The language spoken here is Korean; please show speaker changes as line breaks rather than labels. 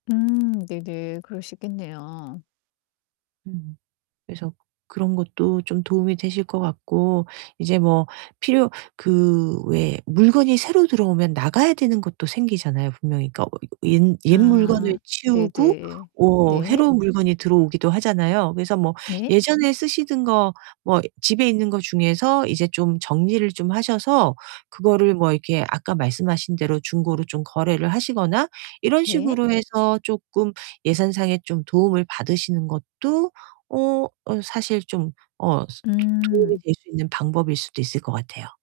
음 네네. 그럴 수 있겠네요.
음. 그래서 그런 것도 좀 도움이 되실 것 같고 이제 뭐 필요 그 왜 물건이 새로 들어오면 나가야 되는 것도 생기잖아요 분명히. 그러니까 어 이거 옛 옛 물건을
아.
치우고
네네.
워
네.
해로운 물건이 들어오기도 하잖아요. 그래서 뭐
네.
예전에 쓰시던 거 뭐 집에 있는 거 중에서 이제 좀 정리를 좀 하셔서 그거를 뭐 이렇게 아까 말씀하신 대로 중고로 좀 거래를 하시거나 이런
네.
식으로 해서 쪼끔 예산상에 좀 도움을 받으시는 것도 어 어 사실 좀 어 스 도움이
음.
될 수 있는 방법일 수도 있을 것 같아요.